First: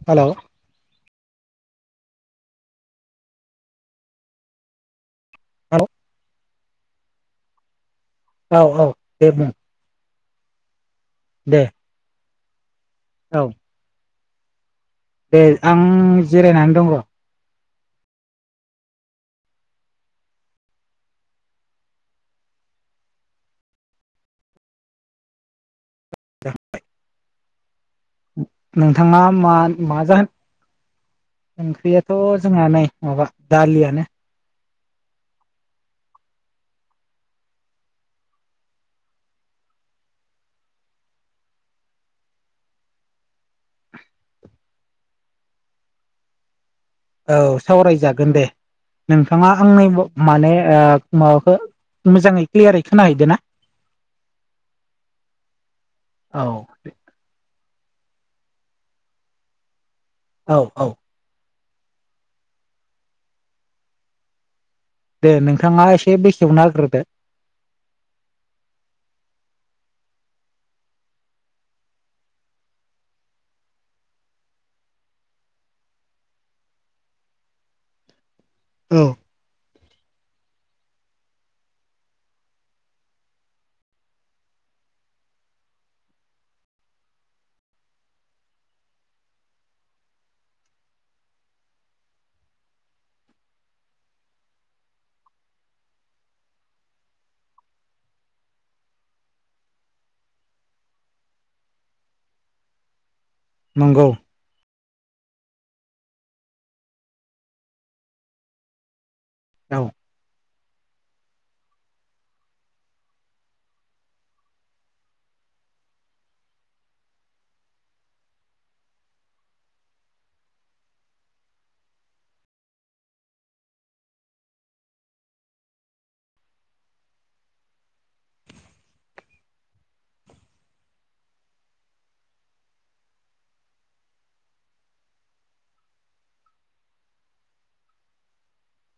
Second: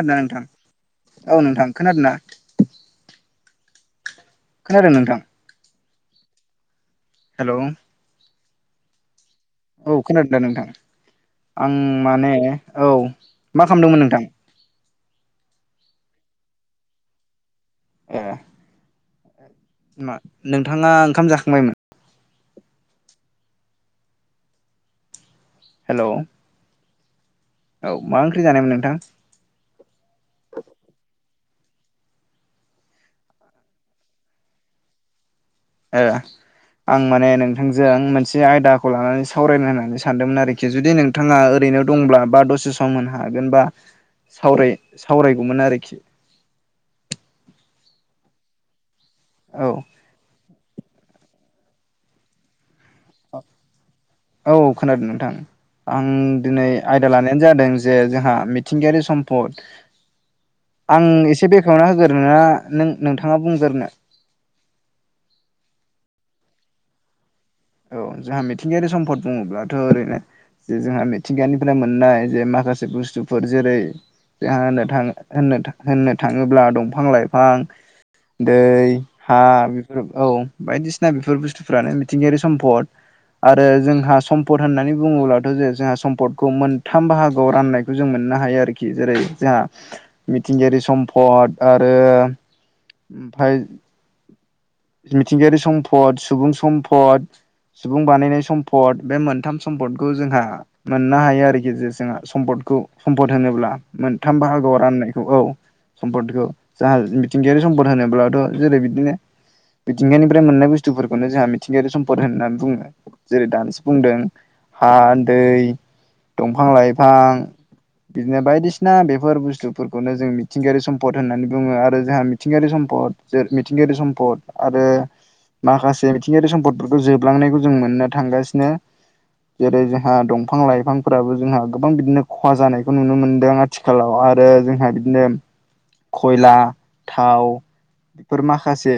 खोनथा हेलौ नोंथां औ नोंथां खोनादों ना? खोनादों नोंथां। हेलौ हेलौ औ औ दे बुं। औ खोनादों दा नोंथां दे आं माने औ मा खालामदोंमोन नोंथां? दे आं जिरायनानै दं र'। ए मा नोंथाङा ओंखाम जाखांबायमोन? हेलौ जाखांबाय। औ मा ओंख्रि जानायमोन नोंथां नोंथाङा मा मा जाहोन ओंख्रियाथ' जोंहा नै माबा दालियानो। ओ। आं माने नोंथांजों मोनसे आयदाखौ लानानै सावरायनो होननानै सानदोंमोन आरोखि जुदि नोंथाङा ओरैनो नो दं बा दसे सम होनो हागोन बा। सावराय सावरायगौमोन आरोखि। औ सावरायजागोन दे नोंथाङा औ आंनि माने माबाखौ मोजाङै क्लियारै खोनाहैदो ना औ खोनादों नोंथां आं औ दिनै आयदा लानायानो जादों जे जोंहा मिथिंगायारि सम्पद औ औ आं एसे बे बेखउना होग्रोना नों नोंथाङा बुंग्रनो दे नोंथाङा एसे बेखेवना नाग्रोदो। औ जोंहा मिथिंगायारि सम्पद बुङोब्लाथ' ओरैनो जे जोंहा मिथिंगानिफ्राय मोननाय जे माखासे बुस्थुफोर जेरै जोंहा होनो थाङो होनो होननो थाङोब्ला दंफां लाइफां दै औ हा बेफोर औ बायदिसिना बेफोर बुस्थुफ्रानो मिथिंगायारि सम्फद आरो जोंहा सम्पद होननानै बुङोब्लाथ' जे जोंहा सम्पदखौ मोनथाम बाहागोआव राननायखौ जों मोनो। मोननो हायो आरोखि जेरै जोंहा मिथिंगायारि सम्पद आरो। ओमफाय मिथिंगायारि सम्पद सुबुं सम्फद। [inaudible] सुबुं बानायनाय सम्पद बे मोनथाम सम्पदखौ जोंहा मोननो हायो आरोखि जे जोंहा सम्पदखौ सम्फद होनोब्ला नंगौ मोनथाम बाहागोआव राननाय बेखौ औ सम्पदखौ जाहा मिथिंगायारि सम्पद होनोब्लाथ' जेरै बिदिनो औ मिथिंगानिफ्राय मोननाय बुस्थुफोरखौनो जोंहा मिंगायारि सम फोर होननानै बुङो जेरै दानसो बुंदों हा दै दंफां लाइफां बिदिनो बायदिसिना बेफोर बुस्थुफोरखौनो जों मिथिंगायारि सम्द होननानै बुङो आरो जोंहा मिथिंगायारि सम्द मिथिंगायारि सम्प आरो माखासे मिथिंगायारि सम्पद बेफोरखौ जोबलांनायखौ जों मोननो थांगासिनो जेरै जोंहा दंफां लाइफांफोराबो जोंहा गोबां बिदिनो खहा जानायखौ नुनो मोनदों आथिखालाव आरो जोंहा बिदिनो खयला थाव बेफोर माखासे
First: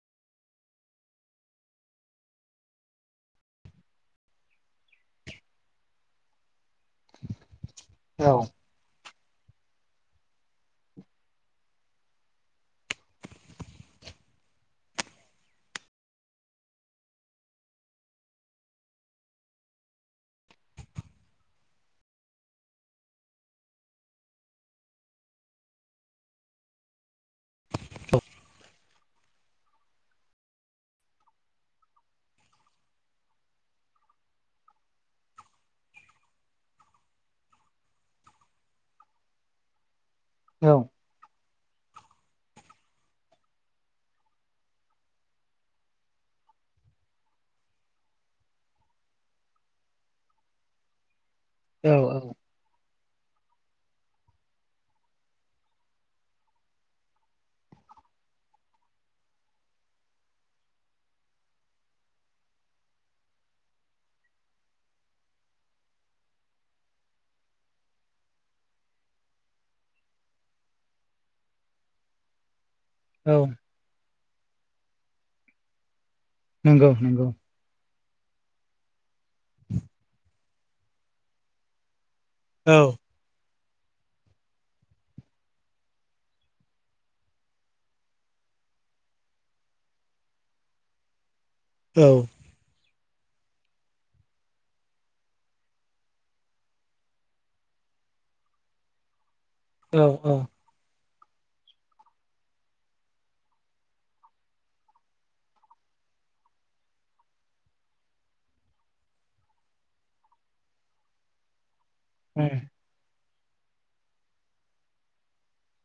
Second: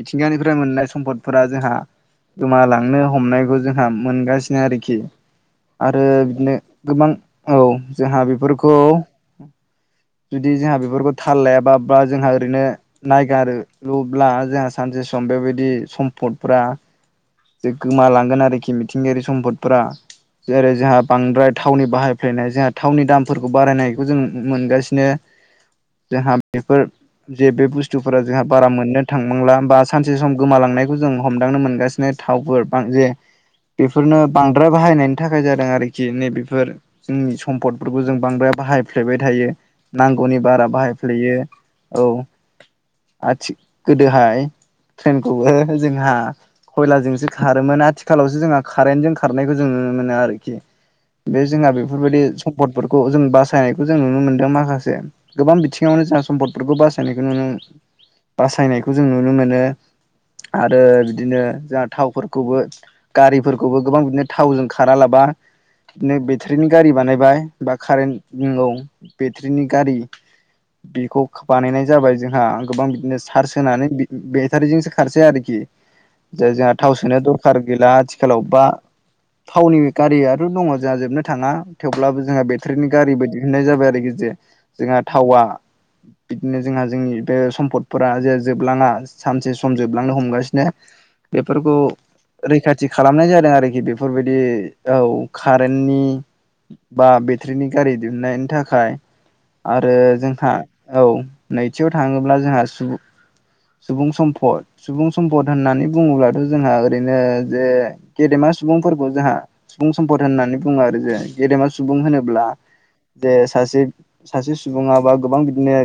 मिथिंगानिफ्राय मोननाय सम्फदफोरा जोंहा गोमालांनो हमनायखौ जोंहा मोनगासिनो आरोखि आरो बिदिनो गोबां औ जोंहा औ बेफोरखौ जुदि जोंहा बेफोरखौ थाल लायाबा बा जोंहा ओरैनो नायगार ल'ब्ला जोंहा सानसे बे सम बेबायदि सम्पदफ्रा गोमालांगोन आरोखि मिथिंगायारि सम्फदफोरा जेरै जोंहा बांद्राय थावनि बाहायफ्लायनाय जोंहा थावनि दामफोरखौ बारायनायखौ जों मोनगासिनो ज बेफोर जे बे बुस्थुफोरा जोंहा बारा मोननो थां मोनला बा सानसे सम गोमालांनायखौ जों हमदांनो मोनगासिनो बिनो थावफोर बां जे बेफोरनो बांद्राय बाहायनायनि थाखाय जादों आरोखि नै बेफोर जोंनि सम्पदफोरखौ जों बांद्राय बाहायफ्लेबाय थायो नांगौनि बारा औ बाहायफ्लेयो औ आ गोदोहाय ट्रेनखौबो जोंहा खयलाजोंसो खारोमोन आथिखालावसो जोंहा कारेनटजों खारनायखौ जों नुनो मोनो आरोखि बे जोंहा औ बेफोरबायदि सम्पद फोरखौ जों बासायनायखौ जों नुनो मोनदों माखासे गोबां बिथिङावनो जोंहा सम्पदफोरखौ बासायनायखौ नुनो मोनो बासायनायखौ जों नुनो मोनो आरो बिदिनो जोंहा थावफोरखौबो गारिफोरखौबो गोबां बिदिनो थावजों खारालाबा बिदिनो बेटारिनि गारि बानायबाय बा कारेन्ट नौ बेटारिनि गारि बेखौ बानायनाय जाबाय जोंहा गोबां बिदिनो औ चार्ज होनानै बेटारिजोंसो खारसै आरोखि। जे जोंहा नंगौ थाव सोनो नंगौ दरखार गैला आथिखालाव बा थावनि गारिया दङ जोंहा जोबनो थाङा। थेवब्लाबो जोंहा औ बेटारिनि गारि बायदि होननाय जाबाय आरोखि जे जोंहा थावा बिदिनो जोंहा जोंनि बे सम्फदफोरा जे जोबलाङा सानसे सम जोबलांनो हमगासिनो बेफोरखौ औ रैखा थि खालामनाय जादों आरोखि बेफोरबायदि औ कारेन्ट नि बा बेट्रिनि गारि दिहुननायनि थाखाय आरो औ जोंहा औ नैथियाव थाङोब्ला जोंहा सुबुं सुबुं सम्पद सुबुं सम्पद होननानै बुङोब्लाथ' जोंहा ओरैनो जे गेदेमा सुबुंफोरखौ जोंहा सुबुं सम्पद होननानै बुङो आरो जे गेदेमा सुबुं औ होनोब्ला जे सासे सासे सुबुङा बा गोबां बिदिनो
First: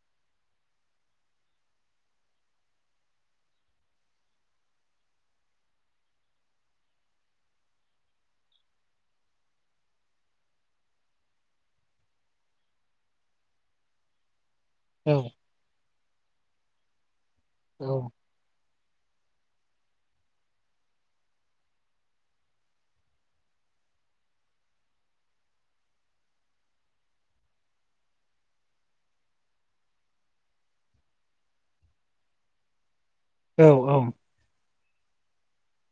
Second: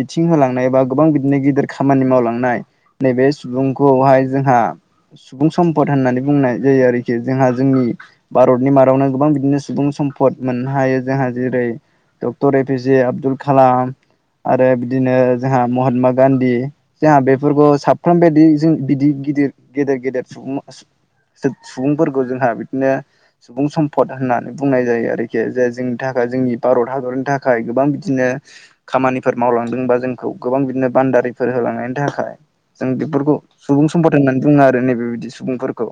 बिथिं होलांनाय बा गोबां बिदिनो गिदिर खामानि मावलांनाय नैबे सुबुंखौहाय जोंहा सुबुं सम्पद होननानै बुंनाय जायो आरोखि। जोंहा जोंनि भारतनि मादावनो गोबां बिदिनो सुबुं सम सम्पद मोननो हायो जोंहा जेरै doctor A P J Abdul Kalam आरो बिदिनो जोंहा महात्मा गान्धी जोंहा बेफोरखौ साफ्रोम बायदि जों बिदि गिदिर गेदेर गेदेर सुबुं सुबुंफोरखौ जोंहा बिदिनो सुबुं सम्पद होननानै बुंनाय जायो आरोखि। जे जोंनि था खाय जोंनि भारत हादरनि थाखाय गोबां बिदिनो खामानिफोर मावलांदों बा जोंखौ गोबां बिदिनो बानदारि फोर होलांनायनि थाखाय जों बेफोरखौ औ सुबुं सम्पद होननानै बुङो आरो नैबे बेबादि सुबुंफोरखौ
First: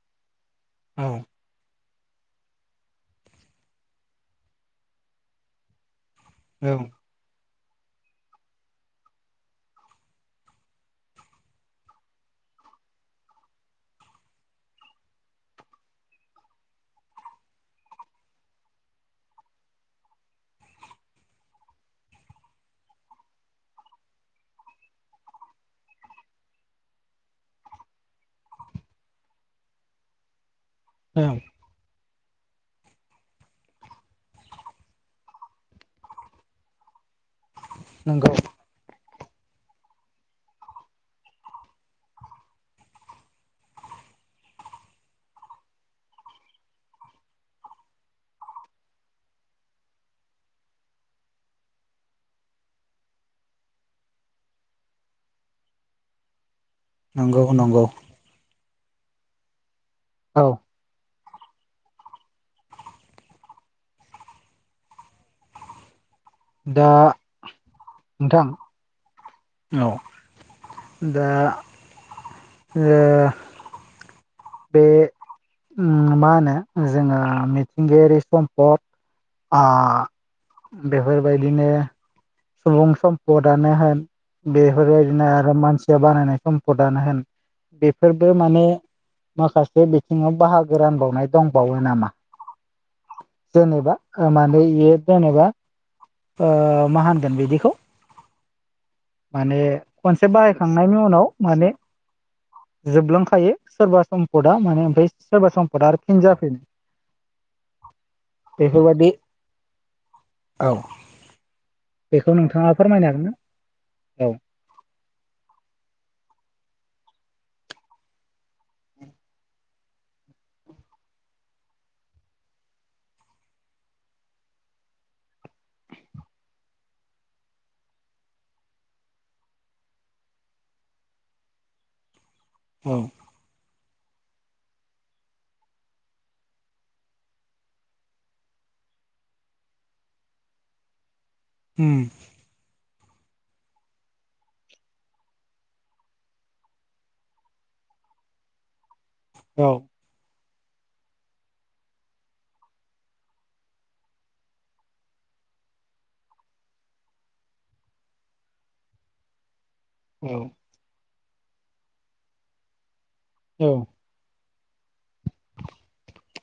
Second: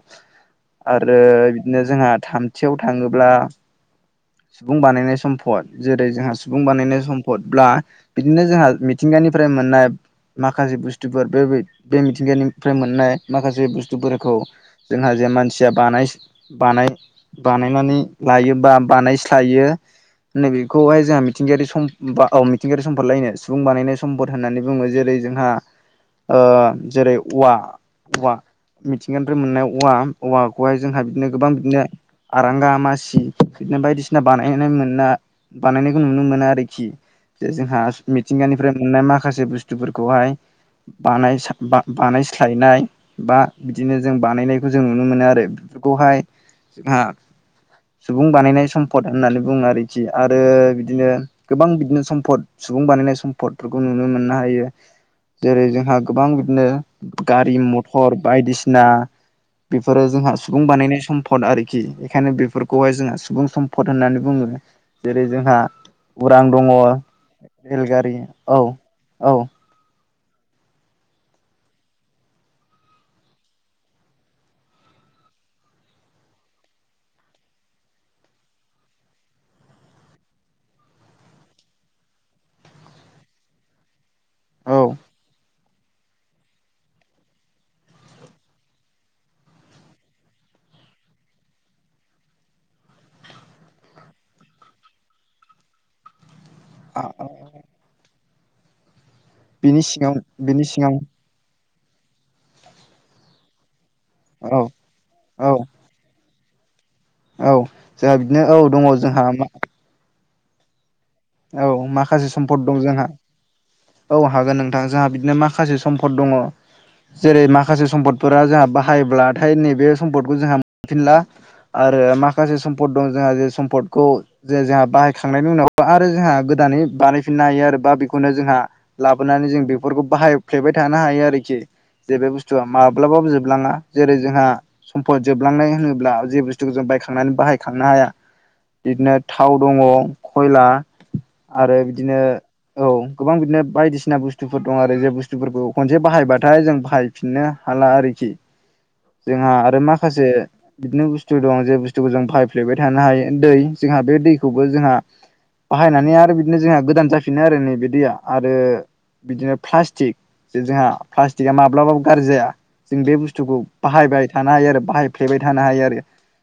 औ आरो बिदिनो जोंहा थामथियाव थाङोब्ला सुबुं बानायनाय सम्फद जे रै जोंहा सुबुं औ बानायनाय सम्पदब्ला बिदिनो जोंहा मिथिंगानिफ्राय मोननाय माखासे बुस्थुफोर बे बे मिथिंगानिफ्राय मोननाय माखासे बुस्थुफोरखौ जोंहा जे मानसिया बानाय बानाय बानायनानै लायो बा बानायस्लायो नै बेखौहाय जोंहा मिथिंगायारि सम औ मिथिंगायारि सम्पद लायनो सुबुं बानायनाय सम्पद होननानै बुङो। जेरै जोंहा ओ जेरै- औवा, औव मिथिंगानिफ्रा मोननाय औवा औवा खौहाय जोंहा बिदिनो ओं गोबां बिदिनो आरांगा, मासि बिदिनो बायदिसिना बानायनाय मोनना बानायनायखौ नुनो मोनो आरोखि। जे जोंहा नंगौ मिथिंगानिफ्राय मोननाय माखासे बुस्थुफोरखौहाय बानाय बानायस्लायनाय बा बिदिनो जों बानायनायखौ जों नुनो मोनो आरो। बेफोरखौहाय जोंहा सुबुं बानायनाय सम्पद होननानै बुङो आरोखि आरो बिदिनो गोबां बिदिनो सम्फद सुबुं बानायनाय सम्फदफोरखौ नुनो मोननो हायो। जेरै- जोंहा गोबां बिदिनो नंगौ नंगौ गारि-मथर बायदिसिना बेफोरो जोंहा औ सुबुं बानायनाय सम सम्पद आरोखि, बेखायनो बेफोरखौहाय जोंहा सुबुं सम्पद होननानै बुङो। जेरै- जोंहा उरां दङ दा रेलगारि नोंथां औ औ। औ दा ओ बे मा होनो? जोङो मिथिंगायारि सम्पद आ बेफोरबायदिनो सुबुं सम्पदानो होन औ बेफोरबायदिनो आरो मानसि [unintelligible] बानायनाय सम्पदानो होन बेफोरबो माने माखासे बिथिङाव बाहागो रानबावनाय दंबावो नामा? जेनेबा ओ माने बेयो जेनेबा ओ मा होनगोन बिदिखौ? माने बिनि सिङाव खनसे बिनि सिङाव बाहायखांनायनि उनाव माने जोबलांखायो सोरबा औ सम्पदा माने ओमफ्राय सोरबा औ सम्पदा आरो फिनज जाफिनो। औ, जोंहा बिदिनो औ दङ जोंहा मा औ औ मा माखासे सम्फद दं जोंहा ना? औ हागोन नोंथां जोंहा बिदिनो माखासे सम्फद दङ जेरै माखासे सम्पदफोरा जोंहा बाहायोब्लाथाय नैबे सम्पदखौ जोंहा मोनफिनला आरो माखासे सम्पद दं जोंहा जे सम्पदखौ जे जोंहा बाहायखांनायनि उनाव जोंहा गोदानै बानायफिननो हायो आरो बा बेखौनो जोंहा लाबोनानै जों बेफोरखौ बाहायफ्लेबाय थानो हायो हायो आरोखि जे बे बुस्थुआ माब्लाबाबो जोबलाङा जेरै जोंहा सम्फद जोबलांनाय होनोब्ला जे बुस्थुखौ जों बायखांनानै बाहायखांनो हाया बिदिनो थाव दङ खयला आरो बिदिनो औ गोबां बिदिनो बायदिसिना बुस्थुफोर दं आरो जे बुस्थुफोरखौ खनसे बाहायबाथाय जों बाहायफिननो हाग आरोखि जोंहा औ आरो माखासे बिदिनो बुस्थु दं जे बुस्थुखौ जों बायफ्लेबाय थानो हायो दै जोंहा बे दैखौबो जोंहा बाहायनानै आरो बिदिनो जोंहा गोदान जाफिनो आरो नैबे दैया आरो बिदिनो प्लास्टिक औ जे जोंहा प्लास्टिकआ माब्लाबाबो गाज्रि जाया जों बे बुस्थुखौ बाहायबाय थानो हायो आरो बाहायफ्लेबाय थानो हायो आरो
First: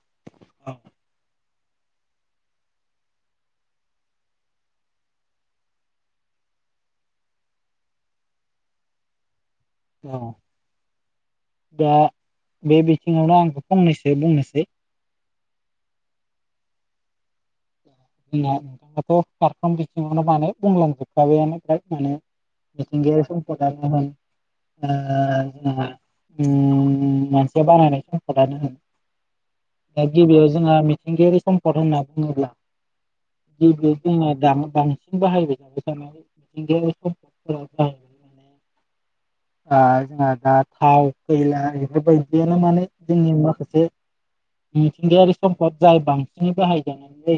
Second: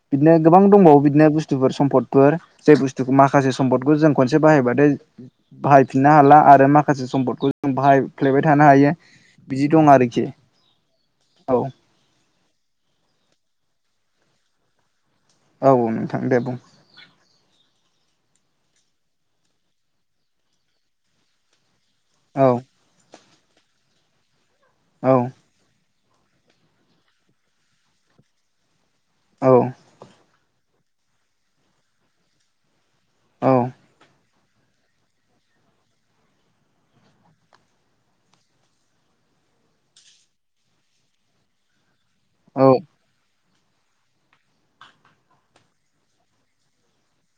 बिदिनो गोबां औ दंबावो बिदिनो ब बुस्थफोर सम्पदफोर जाय बुस्थुखौ माखासे सम्दखौ जों खनसे बाहायबाथाय बाहायफिननो हाला आरो माखासे सम्पदखौ जों बाहायफ्लायबाय थानो हायो बिदि दं आरोखि औ औ दा बे बिथिङावनो आंखौ फंनैसो बुंनोसै औ नोंथां दे बुं ज नोंथाङाथ' खारफ्राम बिथिङावनो माने बुंलांजोबखाबायानो औ [unintelligible] औ जोंहा मानसिया बानायनाय सम्पदानो औ दा गिबियाव जोंहा मिथिंगायारि सम्पद होनना बुङोब्ला [inaudible] जोंना द बां-बांसिन बाहायबाय जाबाय जानाय मिथिंगाय सम्फदफोरा बाहाय [inaudible] जोंहा दा थाव खैला बेफोरबायदियानो औ माने जोंनि माखासे मिथिंगायारि सम्फद जाय बांसिनै बाहायजानायलै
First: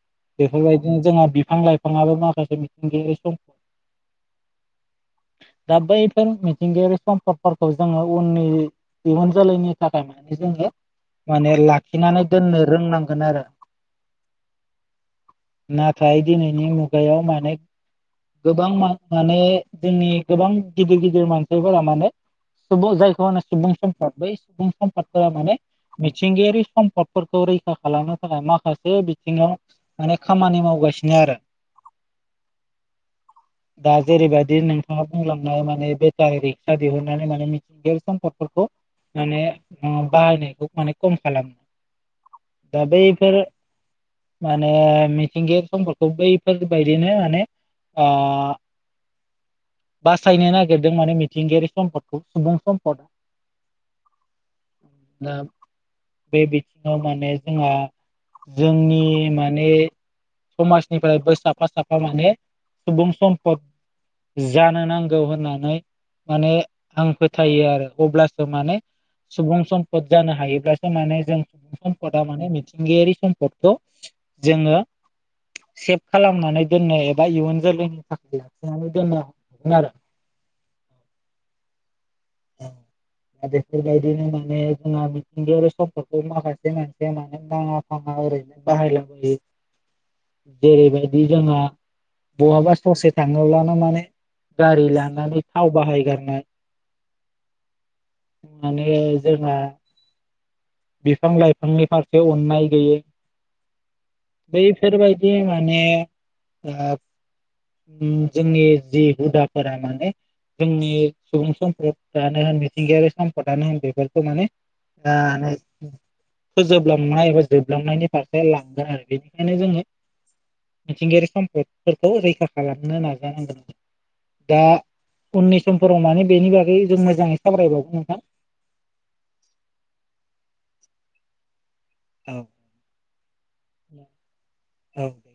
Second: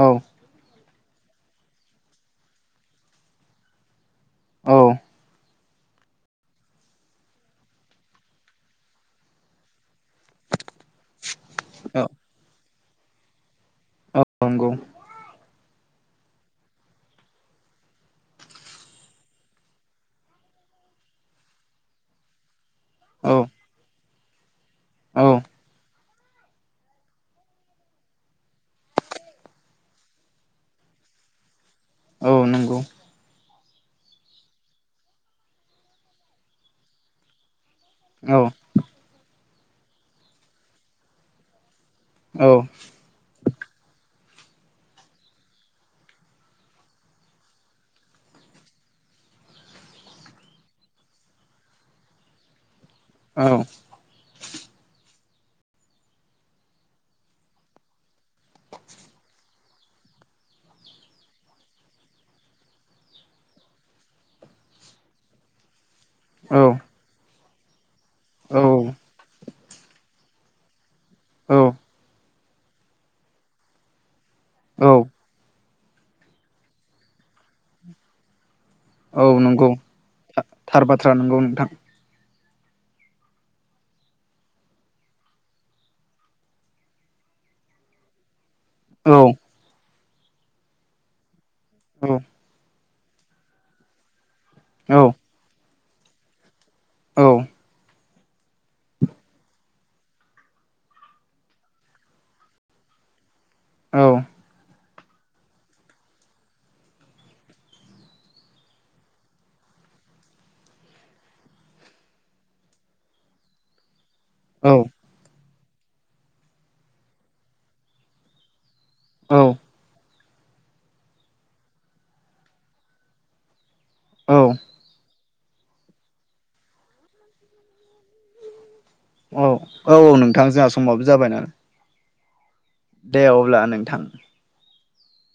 औ जोंहा बिफां लाइफाङाबो माखासे मिथिंगायारि सम्पद औ दा बैफोर मिथिंगायारि सम्पदफोरखौ जोङो उननि दिहुन जोलैनि थाखाय जोङो माने लाखिनानै दोननो रोंनांगोन आरो औ नंगौ नाथाय दिनैनि मुगायाव माने गोबां माने जोंनि गोबां गिदिर गिदिर मानसिफोरा माने सुबुं जायखौ होनो औ सुबुं सम्पद बै सुबुं फोरा औ माने मिथिंगायारि सम्पदफोरखौ रैखा खालामनो थाखाय माखासे बिथिङाव माने खामानि मावगासिनो सिनो आरो औ नंगौ दा जेरैबायदि नोंथाङा बुंलांनो माने बेटारि रिक्सा दिहुननानै माने मि ग औ सम्पदफोरखौ माने बाहायनायखौ माने खम खालामो औ दा बैफोर माने मिथिंगायारि सम्फदखौ बैफोरबायदिनो माने आ [inaudible] बासायनो नागिरदों माने मिथिंगायारि सम्फोरखौ सुबुं सम औ दा बे बिथिङाव माने जोंहा जोंनि माने समाजनिफ्रायबो साफा साफा माने सुबुं सम्फद जा जानो नांगौ होननानै माने आं फोथायो आरो अब्लासो माने औ सुबुं सम्पद जानो हायोब्लासो माने जों औ सुबुं सम्पदा माने मिथिंगायारि सम्पदखौ जोङो औ सेभ खालामनानै दोननो एबा इयुन जोलैनि थाखाय ज दोनो औ नंगौ थार बाथ्रा नंगौ नोंथां। दा बेफोरबायदिनो माने जोंहा मिथिंगायारि समफदखौ माखासे मानसिया मानो नाङा फाङा ओरैनो बाहायला औ बायो जेरैबायदि जोंहा औ बहाबा ससे थाङोब्लानो माने गारि औ लानानै थाव बाहायगारनाय औ माने जोंहा बिफां लाइफांनि फारसे अन्नाय गैयै औ बेफोरबायदि माने जोंहा जोंनि जि हुदाफोरा माने जोंनि सुबुं सम्पदानो होन मिथिंगायारि सम्पदानो होन बेफोर माने औ फोजोबलांनाय एबा जोबलांनायनि फारसे लां [unintelligible] औ बेनिखायनो जोङो मिथिंगायारि सम्पदफोरखौ रैखा खालामनो नाजानांगोन। औ। दा उननि समफोराव माने बेनि बागै जों मोजाङै सावरायबावगोन नोंथां। औ औ नोंथां जोंहा समाबो जाबाय ना। औ। दे अब्ला नोंथां। औ दे